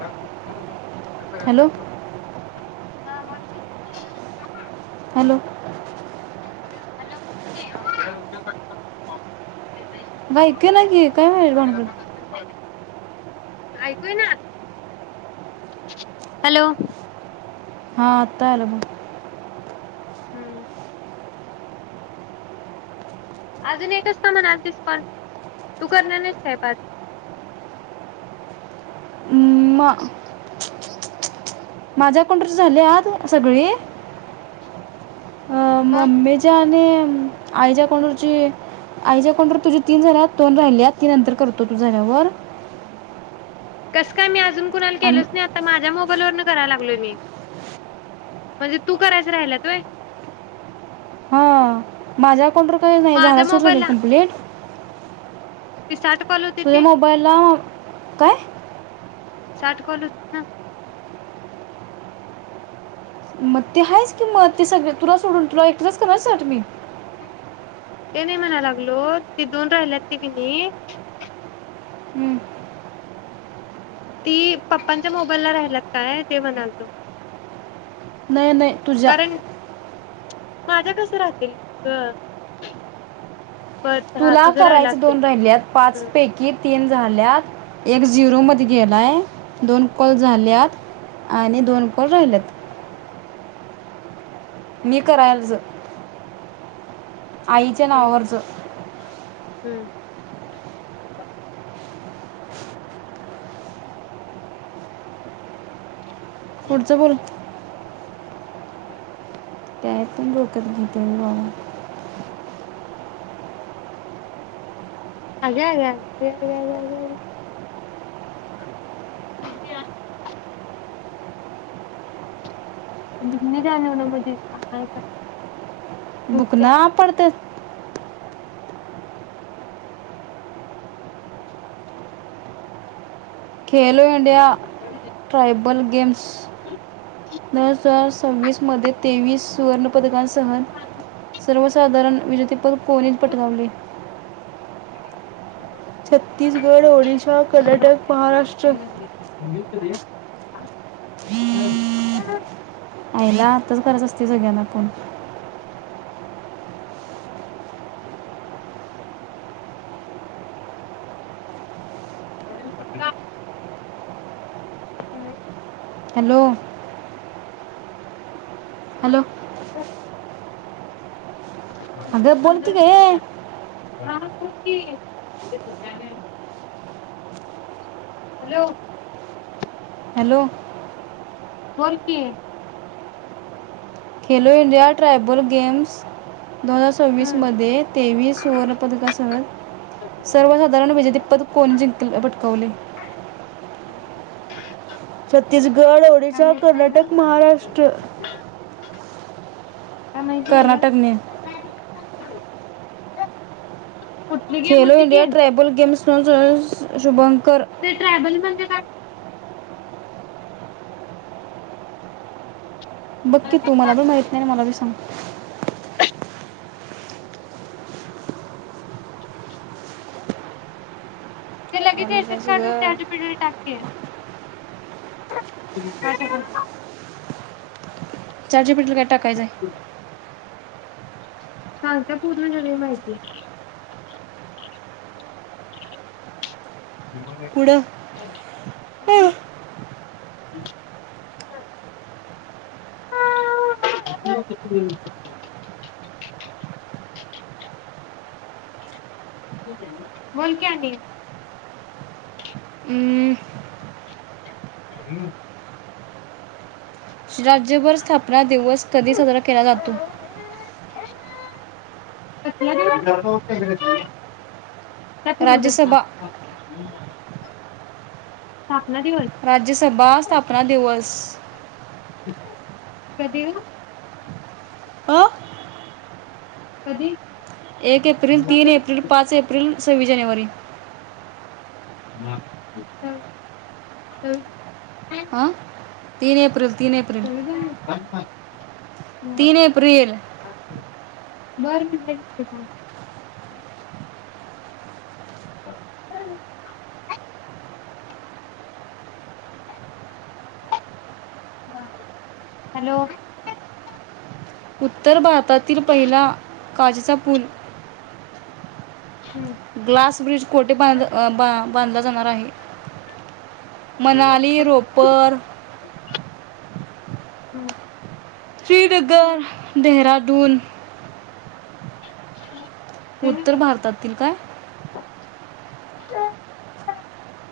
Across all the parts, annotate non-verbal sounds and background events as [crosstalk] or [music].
का हॅलो अ हा बोलते हॅलो ॅ [inaudible] गायके ना की काय माहिती भानगड आयक ना हॅलो हा आता आलं मग हम्म अजून एकच का म्हणा आज स्काउंट तू करणार नाहीच कापात म माझ्या कोंडरी झाले आत सगळी अ मग ममी जा आईच्या अकाउंटर आईच्या अकाउंटर तुझ्या तीन झाल्या दोन राहिले तीन नंतर करतो तू झाल्यावर कसं काय मी अजून आणि गलोच नाही आता माझ्या कराय लागलोय मी म्हणजे तू करायच राहिला तय हां माझ्या को काही नाही झा सो कं्प्लीट तेि सारट तु ममा बदला काय साठ कॉल होत ना? मग ते आहेच की मग ते सगळे तुला सोडून तुला एकटीलाच कराय साठ मी. ते नाही म्हणाय लागलो ते दोन राहिल्यात ती कीनी हम्म. ती पप्पांच्या मोबाईलला राहिलत काय ते म्हणालतो नाही नाही तुझ्या माझं कस राहतील ग? बर हा तुला तुझं राहिला करायच असतील दोन राहिल्यात पाच हम्म पैकी तीन झाल्यात एक झिरोमध्ये गेलाय दोन कॉल झाल्यात आणि दोन कॉल राहिल्यात मी करायल ज आईच्या नावावरचं हम्म. पुढचं बोल ह त्याय पण लोकत घेत [unintelligible] अय्या या या या या या [unintelligible] [unintelligible] जाणे हो ना म्हजेय का बुक ना पडतेत खेलो इंडिया ट्रायबल गेम्स दसस सव्वीसमध्ये तेवीस सुवर्णपदकां ह सर्व साधारण विजतीेपद कोणी पटकावले? [inaudible] छत्तीसगड ओडिसा कर्नाटक महाराष्ट्र हू दे आईला आत्ताच करायचे असते सगळ्यांना फोन. [inaudible] ह हॅलो हॅलो अगं बोल की ग ये. बोल की, हॅलो. हॅलो. बोल की. खेलो इंडिया ट्रायबल गेम्स दोन हजार सव्वीस मध्ये तेवीस सुवर्ण पदकासह हम्म सर्वसाधारण विजेते पद कोण जिंकल? पटकवले. छत्तीसगड काय ओडिसा माहित नाही ग कर्नाटक काय महाराष्ट्र. माहित नाही ग कर्नाटकने कुठली गेम खेलो होती ती इंडया ट्राबल गेम्स शुभम ते ट्रॅबल म्हंद का बघकी तू मला ब माहित नाही मलाी सांग ते लगे मी काय सगळं तेशचडून ॅड पिड टाके [inaudible] चारज पडली टाकायच सांगत पूर्ण नवी माहिती पुढं [inaudible] ह. बोल क्यानी अं, ह ना. राज्यभर स्थापना दिवस. कधी साजरा केला जातो. [inaudible] तत र उद ह. राज्यसभा राज्यसभा स्थापना दिवस. कध अ कधी? एक एप्रिल तीन चौदा एप्रिल पाच एप्रिल सव्वीस जानेवारी. हां [inaudible] तीन एप्रल. सविधा तीन एप्रिल. बर मिनट का? हम्. हॅलो. उत्तर भारतातील पहिला काजचा पूल. ग्लास ब्रिज कोटे बांध ब बांधला जाणार आहे. मनाली रोपर हम्म. श्रीडगर देरा [unintelligible] दोन. ह [inaudible] उत्तर भारतातील काय? ह [unintelligible]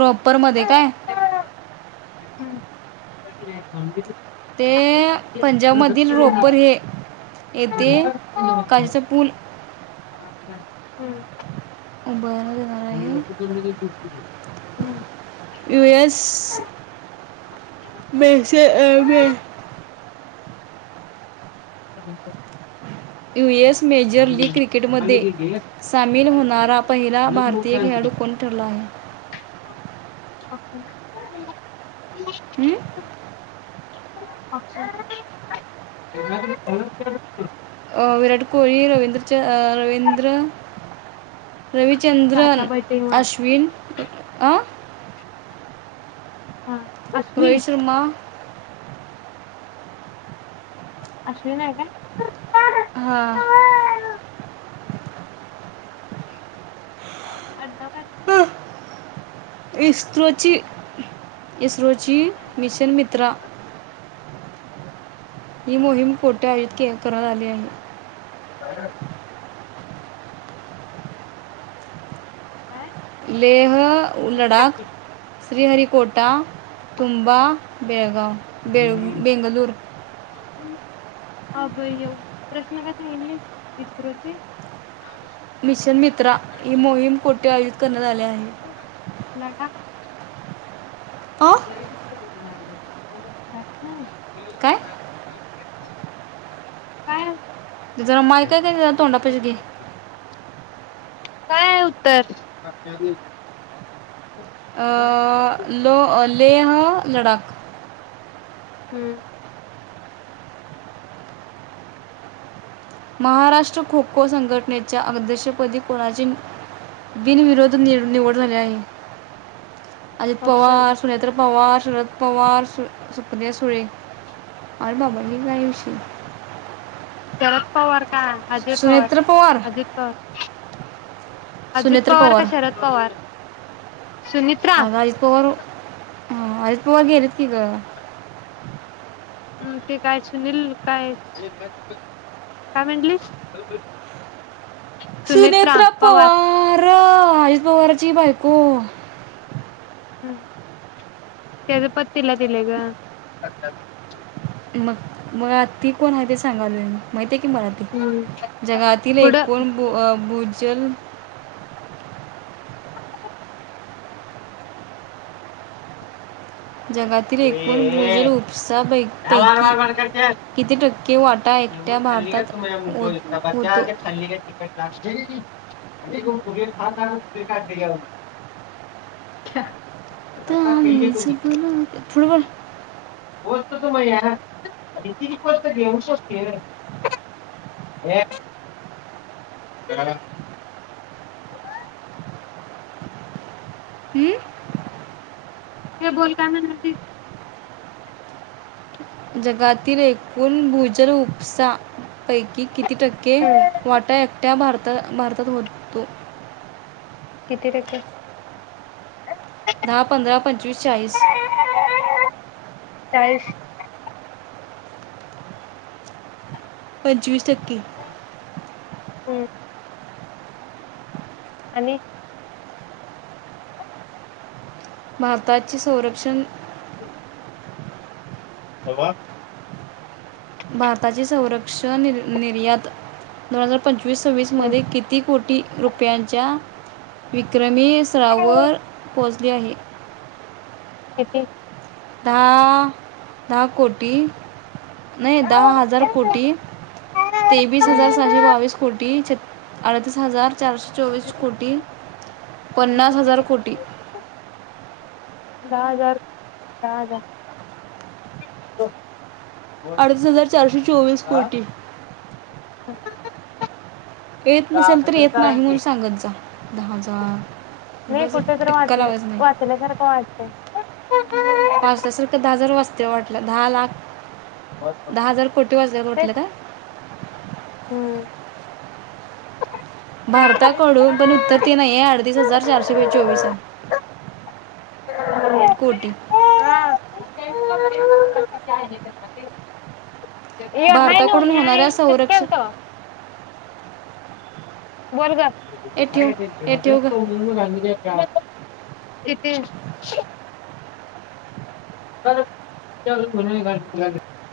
रोप्परमध्ये काय? [inaudible] ते पंजाबमधील रोपर हे येथे काशीचे पूल. हम्म. उभर नक [unintelligible] यूएस. मेसे M A. Hum [unintelligible] US major league क्रिकेटमध्ये सामील होणारा पहिला भारतीय खेळाडू कोण ठरला आहे. हं? अच्छा. [unintelligible] अं, विराट कोहळी रवींद्रच्या रवींद्र. आता रविचंद्रन ब तेव्हा अश्विन. हा. अश्विन रोहित शर्मा. अश्विन आहे काय. हा. आडनाव काय त्यांचं. ईस्त्रो ची इस्रोची मिशन मित्रा ही मोहीम कोठे आयोजित करण्यात आली आहे. हा [unintelligible] काय. लेह लडाख. श्री हरी कोटा तुंबा बेळगाव. बे बेंगलूर. अभय येऊ प्रश्न काय सांगितले इस्रोचे. मिशन मित्रा ही मोहीम कोठे आयोजित करण्यात आली आहे. लडाख. अ जर काय [unintelligible] काय [unintelligible] तुझा माईक हाय काय कनी तोंडापशी घे. काय आहे उत्तर. अ लो. लेह लडाख. हम्म. महाराष्ट्र खो खो संघटनेच्या अध्यक्षपदी कोणाचे बिनविरोध. निव निवड झाली आहे. अजित ऑप्शन पवार सुनेत्रा पवार. शरद पवार सु सुप्रिया सुळे आणि बाबाजी हयो काय विषय. शरद पवार. हा अजित पवार अजित पवार. अजित सुनेत्र पवार का शरद पवार सुनित्रा आग अजप वार ह अजल्पवा हम्म येरत क का अम ते काय सुनील काय काय म्हंटलीस सुनेत्रा पवार ख अजित पवारची बायको ह त्याच्या पत्तीला दिले ग मग मग आ ती कोण आहे ते सांगाल मग ते मराठी हम्म जगातील पुढं एकूण जल जगातील एकूण भोजल उपसा बै ह्या वार वार बरकायूर वाटा एकट्या खाल्ली का भारतात तुम्ही मुको ब होत- होतो खाल्ली का ख काढ फुटबॉल वस्त तू मा या ति पस्त घेऊ शकते हं? हे बोलताना न जगातील एकूण भूजल उपसा पै किती टक्के वाट्या एकट्या भारात आता भारतात होतो किती टक्के दहा पंधरा पंचवीस चाळीस चाळीस पंचवीस तक्क हकी हम्म आणि भारताचे संरक्षण होे हवा भारताची संरक्षण निर्यात दोन हजार पंचवीस सव्वीस हम्म मध्ये किती कोटी रुपयांच्या विक्रम मीसरावर पोच द केते दहा दहा कोटी नाही दहा हजार कोटी तेवीस हजार सहाशे बावीस कोटी अडतीस हजार चारशे चोवीस कोटी पन्नास हजार कोटी दहा हजार, दहा हजार- अडीच हजार चारशे चोवीस कोटी. होम [unintelligible] येत नसेल, तर येत नाही म्हण सांगत जा, दहा नाही हजार, कुठे तर टिक्का वाचले लावायच नाही. वाचल्यासारखं वाटतंय. पावसल्यासारखं दहा हजार वाजते वा [unintelligible] टलं दहा लाख बर बर दहा हजार कोटी वाजल्या तेच म्हटलं का [unintelligible] हम्म भारताकडून पण उत्तर ते नाही आहे, अडतीस हजार चारशे चोवीस आहे. ये कोटी- का त्यामध्ये- आहे भारताकडून होणाऱ्या न संरक्षण सकमत [unintelligible] बरगा ए [unintelligible] ठेव ए ठेव गं गांध [unintelligible] इथे. का [unintelligible]